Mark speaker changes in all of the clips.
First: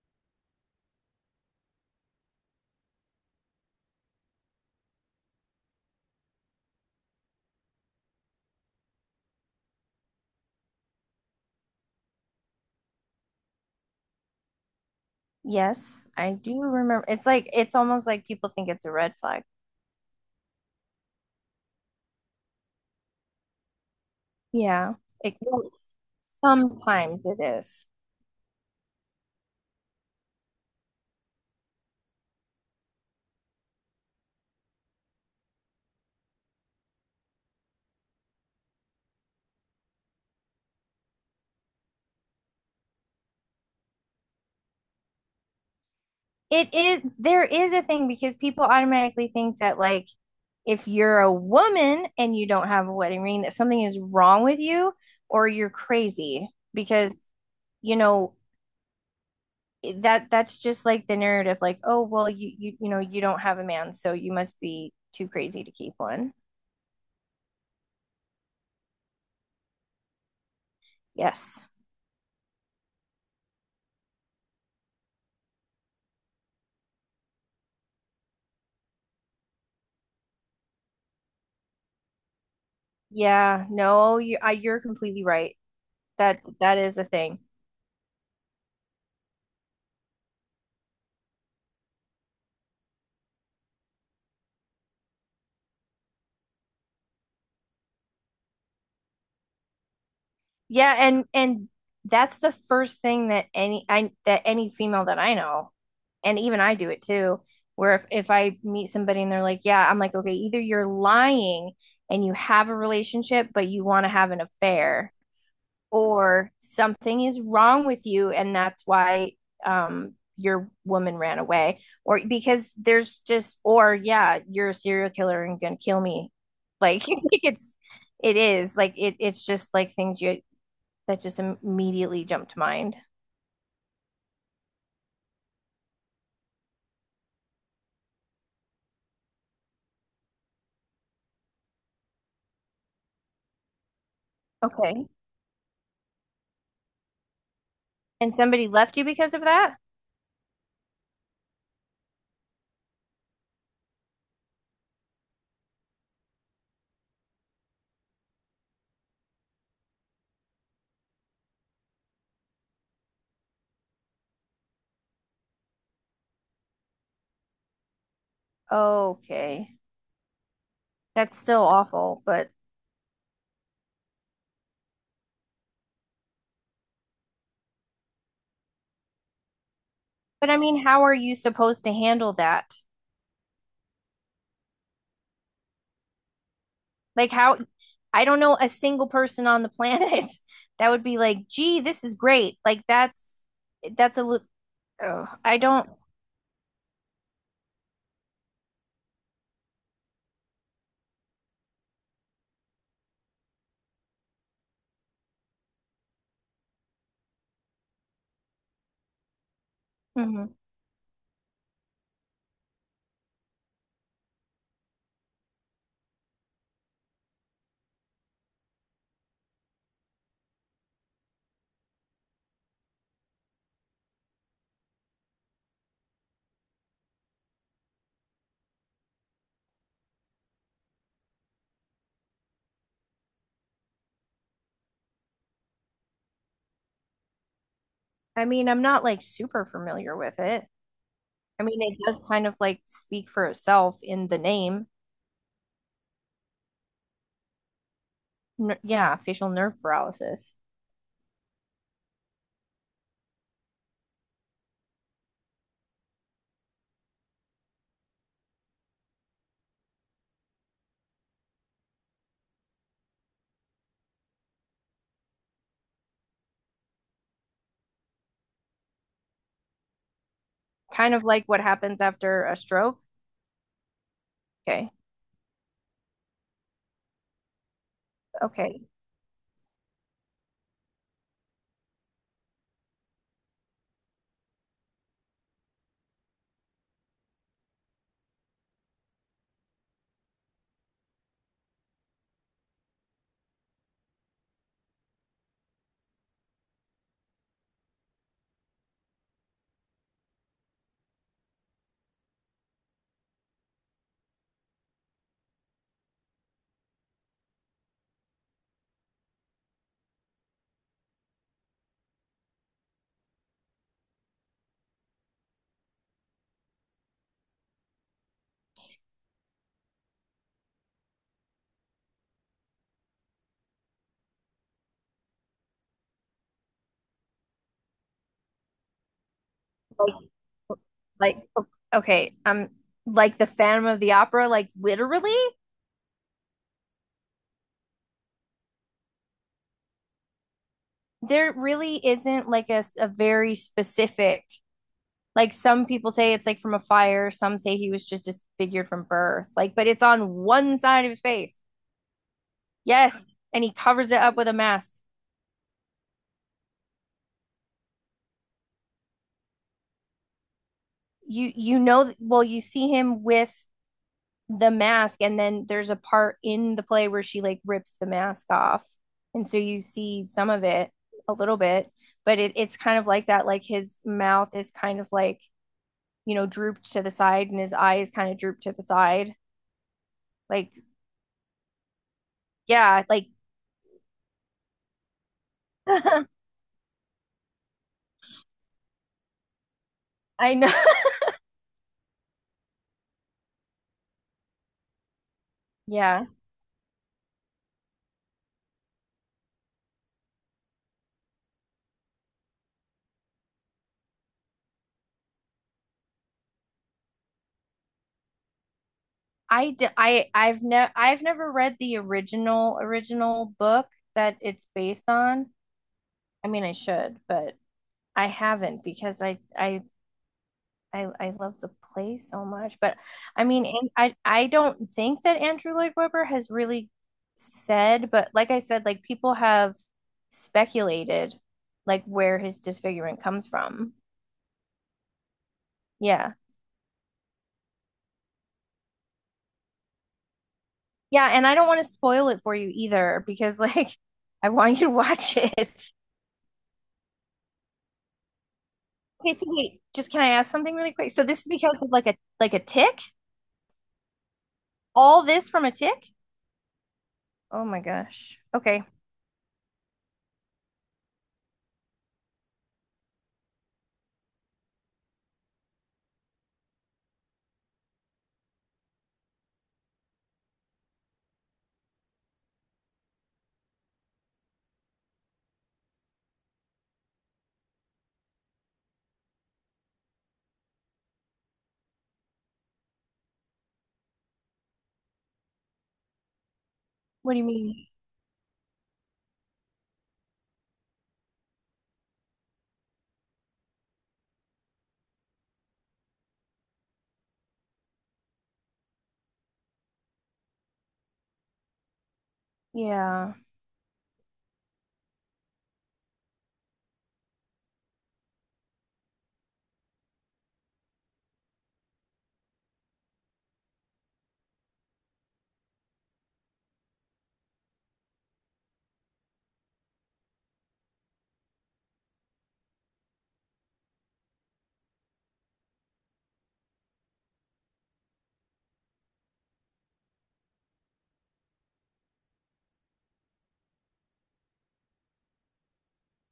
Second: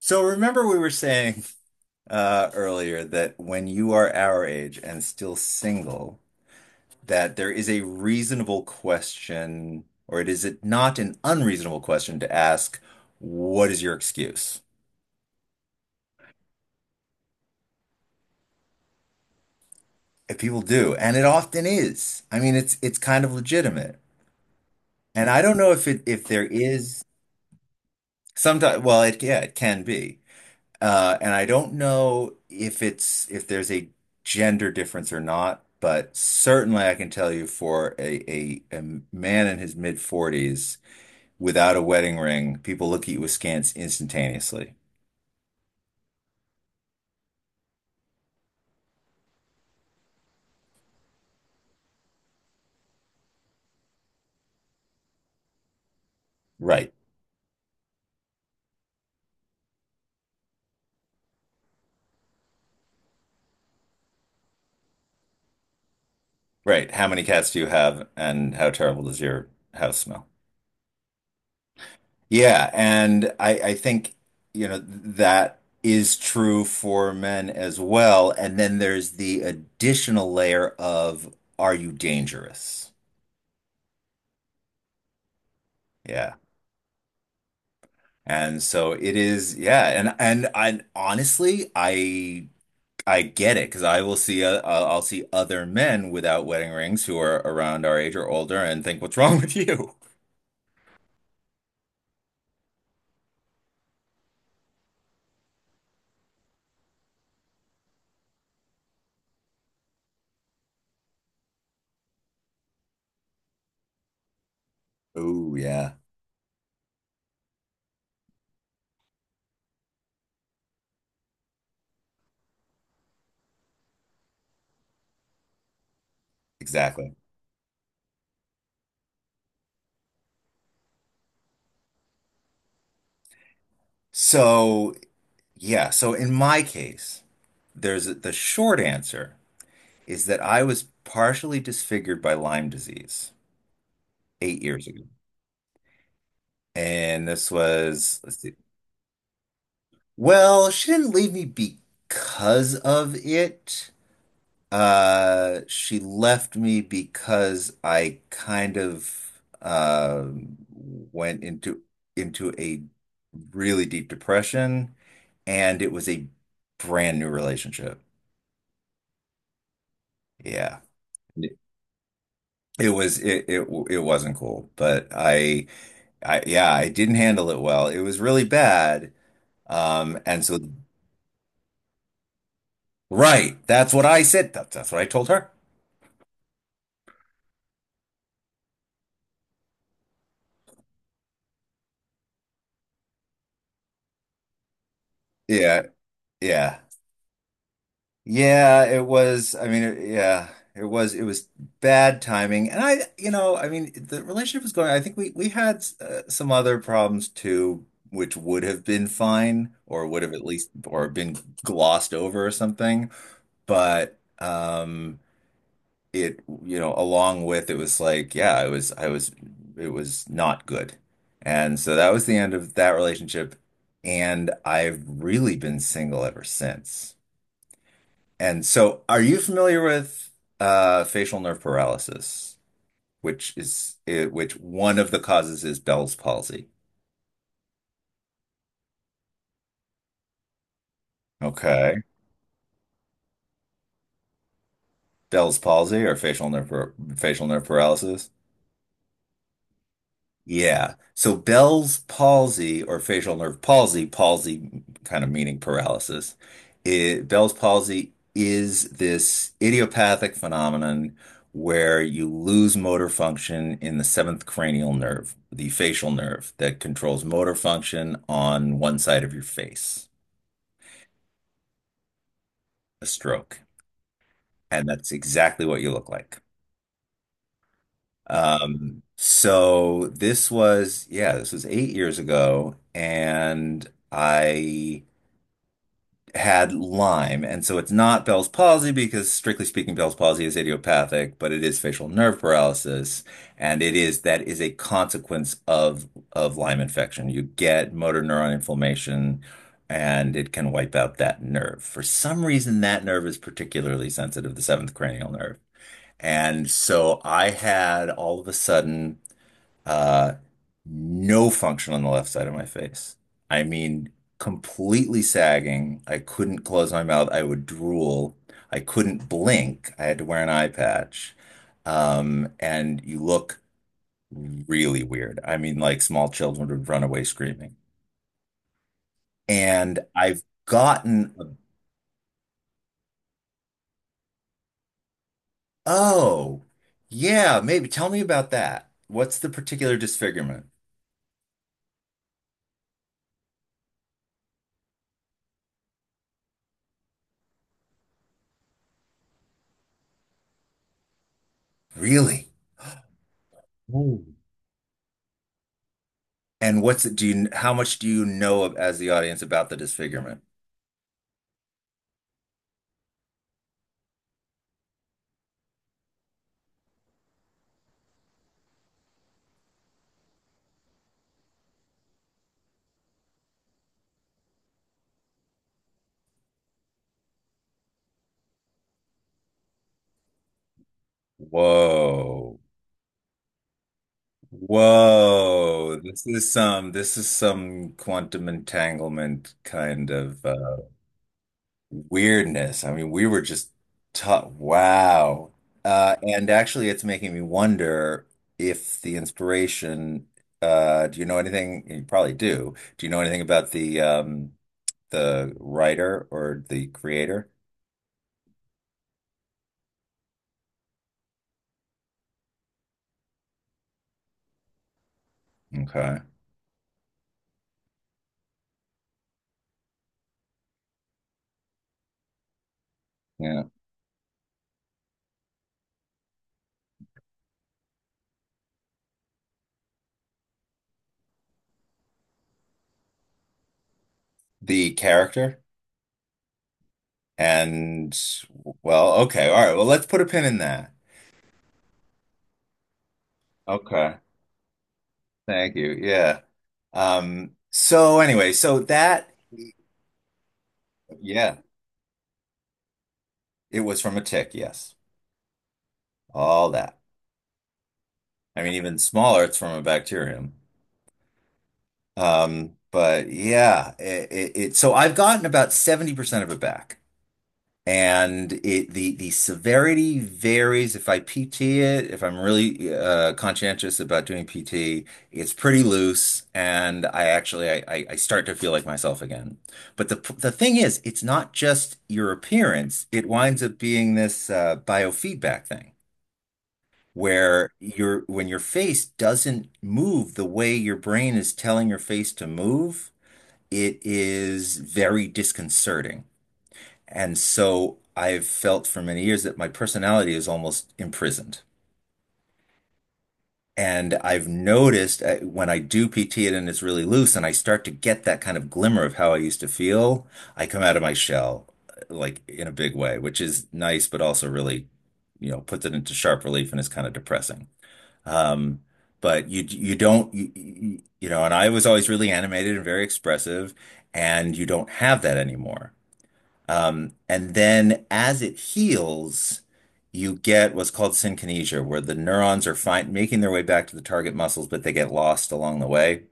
Speaker 1: So remember we were saying earlier that when you are our age and still single, that there is a reasonable question, or it is it not an unreasonable question to ask, what is your excuse?
Speaker 2: Yes, I do remember. It's like it's almost like people think it's a red flag.
Speaker 1: And people do, and it often is. I mean, it's kind of legitimate.
Speaker 2: Yeah.
Speaker 1: And I don't
Speaker 2: Well,
Speaker 1: know if there is
Speaker 2: sometimes it is.
Speaker 1: sometimes, well, it yeah, it can be. And I don't know if there's a gender difference or not, but certainly I can tell you for a man in his mid 40's without a wedding ring, people look at you askance instantaneously.
Speaker 2: There is a thing because people automatically think that, like, if you're a woman and you don't have a wedding ring, that something is wrong with you or you're crazy
Speaker 1: Right,
Speaker 2: because you know that that's just like the narrative, like, oh, well, you don't have a man, so you must be too crazy to keep one.
Speaker 1: right. How many cats do you have, and how terrible does your house smell?
Speaker 2: Yes.
Speaker 1: Yeah, and I think that is true for men as well. And then there's the additional layer of are you dangerous?
Speaker 2: Yeah, no, you're completely right.
Speaker 1: Yeah.
Speaker 2: That is a thing.
Speaker 1: And so it is, yeah, and I honestly, I get it because I will see I'll see other men without wedding rings who are around our age or older and think, "What's wrong with you?"
Speaker 2: Yeah, and that's the first thing that any I that any female that I know, and even I do it too, where if I meet somebody and they're like, yeah, I'm like, okay, either you're lying and you have a relationship, but you want to have an affair.
Speaker 1: Oh, yeah,
Speaker 2: Or something is wrong with you, and that's why your woman ran away, or because there's just, or, yeah, you're a serial killer and gonna kill me, like,
Speaker 1: exactly.
Speaker 2: it's, it's just like things you that just immediately jump to mind.
Speaker 1: So, yeah, so in my case, there's the short answer is that I was partially disfigured by Lyme disease 8 years ago.
Speaker 2: Okay.
Speaker 1: And this was,
Speaker 2: And
Speaker 1: let's see.
Speaker 2: somebody left you because of that?
Speaker 1: Well, she didn't leave me because of it. She left me because I kind of went into a really deep depression, and it was a brand new relationship.
Speaker 2: Okay.
Speaker 1: Yeah.
Speaker 2: That's
Speaker 1: It
Speaker 2: still awful, but—
Speaker 1: it it wasn't cool, but I yeah, I didn't handle it well. It was really bad. And
Speaker 2: But, I
Speaker 1: so
Speaker 2: mean, how are you supposed to handle that?
Speaker 1: right, that's what I said. That's what I told her.
Speaker 2: Like, how? I don't know a single person on the planet that would be like, "Gee, this is great." Like, that's oh, I
Speaker 1: Yeah,
Speaker 2: don't.
Speaker 1: yeah. Yeah, it was. I mean, it, yeah, it was. It was bad timing, and I, you know, I mean, the relationship was going. I think we had some other problems too, which would have been fine, or would have at
Speaker 2: Mhm.
Speaker 1: least, or been glossed over or something. But it, you know, along with it was like, yeah, it was, I was, it was not good, and so that was the end of that relationship, and I've really been single ever since. And so, are you familiar with facial nerve paralysis, which is which one of the causes is Bell's palsy?
Speaker 2: I mean, I'm not like super familiar with it. I mean, it
Speaker 1: Okay.
Speaker 2: does kind of like speak for itself in the name.
Speaker 1: Bell's palsy or facial nerve paralysis?
Speaker 2: N Yeah, facial nerve paralysis.
Speaker 1: Yeah. So Bell's palsy or facial nerve palsy, palsy kind of meaning paralysis. It, Bell's palsy is this idiopathic phenomenon where you lose motor function in the seventh cranial nerve, the facial nerve that controls motor function on one side of your face,
Speaker 2: Kind of like what happens after a stroke.
Speaker 1: a stroke. And
Speaker 2: Okay.
Speaker 1: that's exactly what you look like.
Speaker 2: Okay.
Speaker 1: So this was, yeah, this was 8 years ago, and I had Lyme. And so it's not Bell's palsy because, strictly speaking, Bell's palsy is idiopathic, but it is facial nerve paralysis. And it is that is a consequence of Lyme infection. You get motor neuron inflammation and it can wipe out that nerve. For some reason, that nerve is particularly sensitive, the seventh cranial nerve. And so I had all of a sudden uh, no function on the left side of my face. I mean, completely sagging. I couldn't close my mouth. I would drool. I couldn't blink. I had to wear an eye patch. And you look really weird. I mean, like small children would run away screaming. And
Speaker 2: Like
Speaker 1: I've gotten,
Speaker 2: like,
Speaker 1: a-
Speaker 2: okay, like the Phantom of the Opera, like, literally?
Speaker 1: oh, yeah, maybe tell me about that. What's the particular disfigurement?
Speaker 2: There really isn't, like, a very specific, like, some people say it's like from a fire, some say he was just disfigured from birth, like, but it's on one side of his face.
Speaker 1: Really?
Speaker 2: Yes, and he covers it up with a mask.
Speaker 1: And what's it, do you, how much do you know of, as the audience about the disfigurement?
Speaker 2: Well, you see him with the mask, and then there's a part in the play where she, like, rips the mask off, and so you see some of it, a little bit, but it's kind of like that, like, his mouth is kind of like, drooped to the side, and his eyes kind of drooped to the side. Like,
Speaker 1: Whoa.
Speaker 2: yeah, like
Speaker 1: Whoa. This is some quantum entanglement kind of
Speaker 2: I know.
Speaker 1: weirdness. I mean, we were just taught, wow.
Speaker 2: Yeah.
Speaker 1: And actually, it's making me wonder if the inspiration, do you know anything? You probably do. Do you know anything about the writer or the creator?
Speaker 2: I d I I've never read the original book that it's based on.
Speaker 1: Okay.
Speaker 2: I mean, I should, but I haven't because I love the play so much. But, I
Speaker 1: Yeah.
Speaker 2: mean, and I don't think that Andrew Lloyd Webber has really said, but, like I said, like, people have speculated like where his disfigurement comes from.
Speaker 1: The character.
Speaker 2: Yeah.
Speaker 1: And well, okay, all right. Well, let's put a pin in that.
Speaker 2: Yeah, and I don't want to spoil it for you either, because, like,
Speaker 1: Okay.
Speaker 2: I want you to watch
Speaker 1: Thank
Speaker 2: it.
Speaker 1: you. Yeah. So anyway, so that,
Speaker 2: Okay, so wait, just can I ask something really quick? So this is
Speaker 1: yeah,
Speaker 2: because of, like, a tick?
Speaker 1: it was from a tick, yes.
Speaker 2: All this from a tick?
Speaker 1: All that.
Speaker 2: Oh my gosh.
Speaker 1: I mean,
Speaker 2: Okay.
Speaker 1: even smaller, it's from a bacterium. But yeah, it so I've gotten about 70% of it back. And it the severity varies. If I PT it, if I'm really conscientious about doing PT, it's pretty loose, and I actually I, I start to feel like myself again. But the thing is, it's not just your appearance. It winds up being this biofeedback thing.
Speaker 2: What do you
Speaker 1: Where
Speaker 2: mean?
Speaker 1: your When your face doesn't move the way your brain is telling your face to move, it is very disconcerting. And so I've felt for many years that my personality is almost imprisoned.
Speaker 2: Yeah.
Speaker 1: And I've noticed when I do PT it and it's really loose and I start to get that kind of glimmer of how I used to feel, I come out of my shell like in a big way, which is nice, but also really, you know, puts it into sharp relief and is kind of depressing. Um, but you don't you, you you know, and I was always really animated and very expressive, and you don't have that anymore. And then as it heals, you get what's called synkinesia, where the neurons are find making their way back to the target muscles, but they get lost along the way.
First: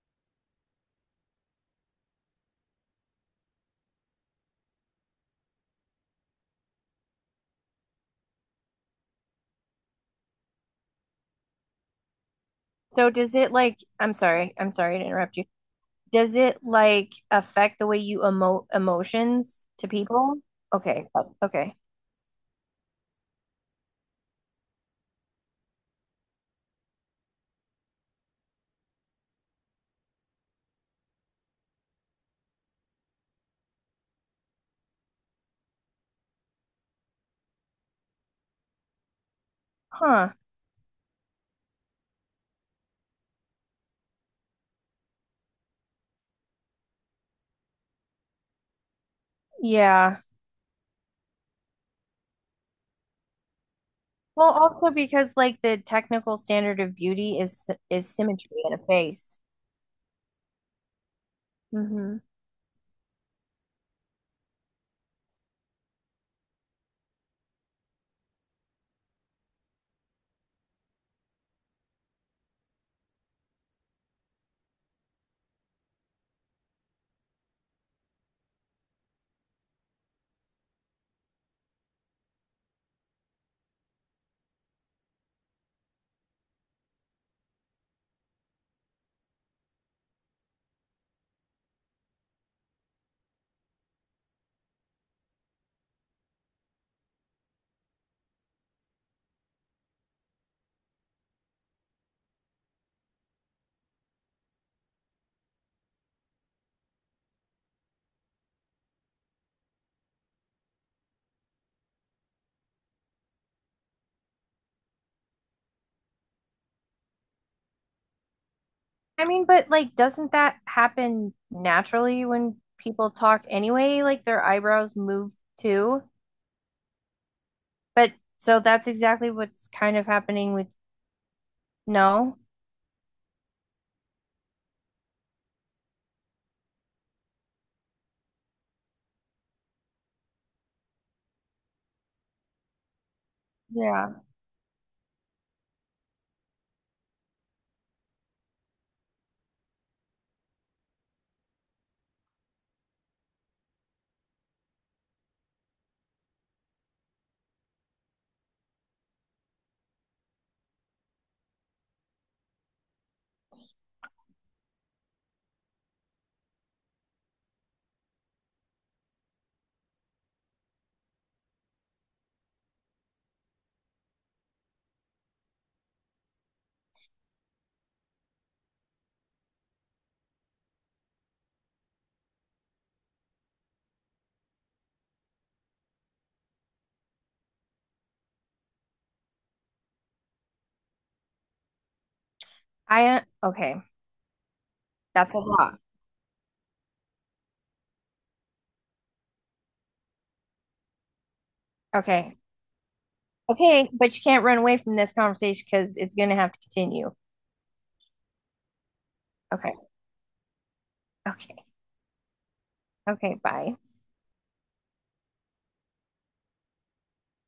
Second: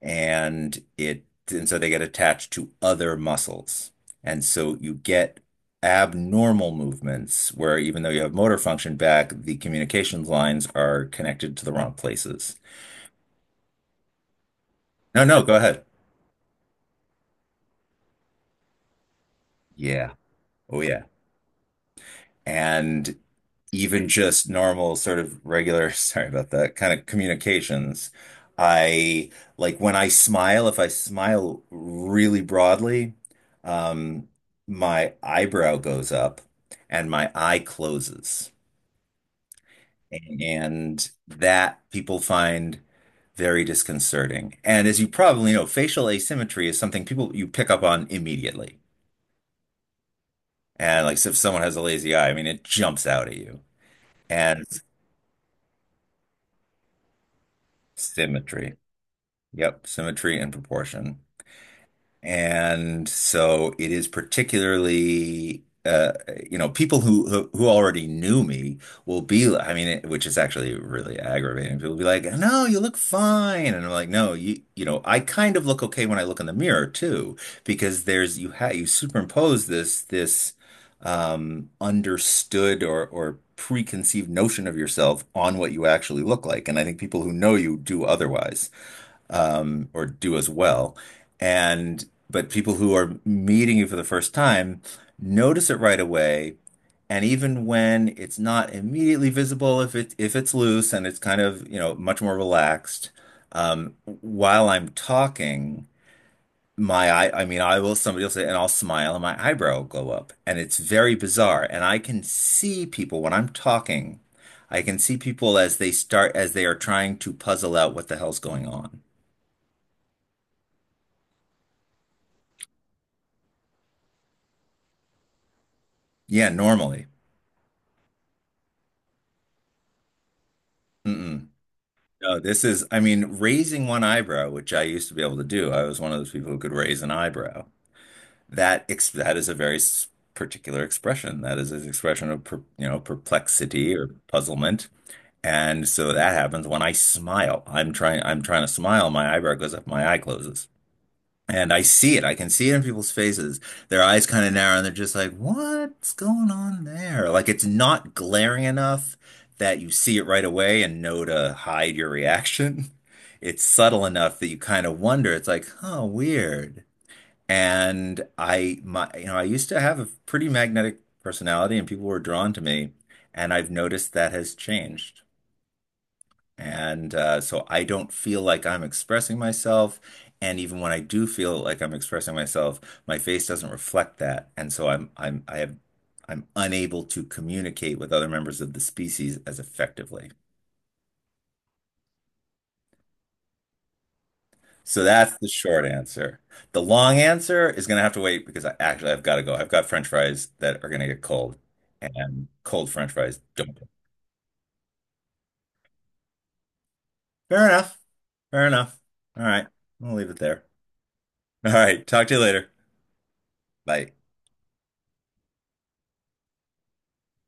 Speaker 1: And it and so they get attached to other muscles. And so you get abnormal movements where even though you have motor function back, the communications lines are connected to the wrong places.
Speaker 2: So does it, like— I'm sorry to
Speaker 1: No,
Speaker 2: interrupt
Speaker 1: no,
Speaker 2: you.
Speaker 1: go ahead.
Speaker 2: Does it like affect the way you emote emotions to
Speaker 1: Yeah.
Speaker 2: people?
Speaker 1: Oh yeah.
Speaker 2: Okay. Oh, okay.
Speaker 1: And even just normal sort of regular, sorry about that, kind of communications. I like when I smile, if I smile really broadly, um, my eyebrow goes up and my eye closes.
Speaker 2: Huh.
Speaker 1: And that people find very disconcerting. And as you probably know, facial asymmetry is something people you pick up on immediately.
Speaker 2: Yeah.
Speaker 1: And like so if someone has a lazy eye, I mean, it jumps out at you.
Speaker 2: Well,
Speaker 1: And
Speaker 2: also because, like, the technical standard of beauty is symmetry in
Speaker 1: symmetry.
Speaker 2: a face.
Speaker 1: Yep, symmetry and proportion.
Speaker 2: Hmm.
Speaker 1: And so it is particularly you know people who already knew me I mean it, which is actually really aggravating. People will be like, "No, you look fine." And I'm like, "No, you know, I kind of look okay when I look in the mirror too because there's you ha you superimpose this understood or preconceived notion of yourself on what you actually look like. And I think people who know you do otherwise or do as well. And but people who are meeting you for the first time notice it right away. And even when it's not immediately visible, if it if it's loose and it's kind of, you know, much more relaxed, while I'm talking, my eye, I mean, I will, somebody will say, and I'll smile and my eyebrow will go up. And it's very bizarre. And I can see people when I'm talking, I can see people as they start, as they are trying to puzzle out what the hell's going on.
Speaker 2: I mean, but, like, doesn't that happen naturally when people talk anyway? Like, their eyebrows move too.
Speaker 1: Yeah, normally.
Speaker 2: But so that's exactly what's kind of happening with,
Speaker 1: Mm-mm.
Speaker 2: no.
Speaker 1: No, this is, I mean, raising one eyebrow, which I used to be able to do. I was one of those people who could raise an eyebrow. That is a particular expression. That is an expression of you know, perplexity or
Speaker 2: Yeah.
Speaker 1: puzzlement. And so that happens when I smile. I'm trying to smile, my eyebrow goes up, my eye closes. And I see it. I can see it in people's faces. Their eyes kind of narrow and they're just like, what's going on there? Like it's not glaring enough that you see it right away and know to hide your reaction. It's subtle enough that you kind of wonder. It's like, huh, weird. And I, my, you know, I used to have a pretty magnetic personality and people were drawn to me. And I've noticed that has changed. And so I don't feel like I'm expressing myself. And even when I do feel like I'm expressing myself, my face doesn't reflect that. And so I have I'm unable to communicate with other members of the species as effectively.
Speaker 2: I Okay,
Speaker 1: So
Speaker 2: that's
Speaker 1: that's
Speaker 2: a
Speaker 1: the
Speaker 2: lot.
Speaker 1: short answer. The long answer is gonna have to wait because I've got to go. I've got French fries that are gonna get cold,
Speaker 2: Okay.
Speaker 1: and cold French fries don't.
Speaker 2: Okay, but you can't run away from this conversation because it's gonna have to continue.
Speaker 1: Fair enough. Fair enough. All right.
Speaker 2: Okay.
Speaker 1: I'll leave it there.
Speaker 2: Okay.
Speaker 1: All right. Talk to you later.
Speaker 2: Okay, bye.
Speaker 1: Bye.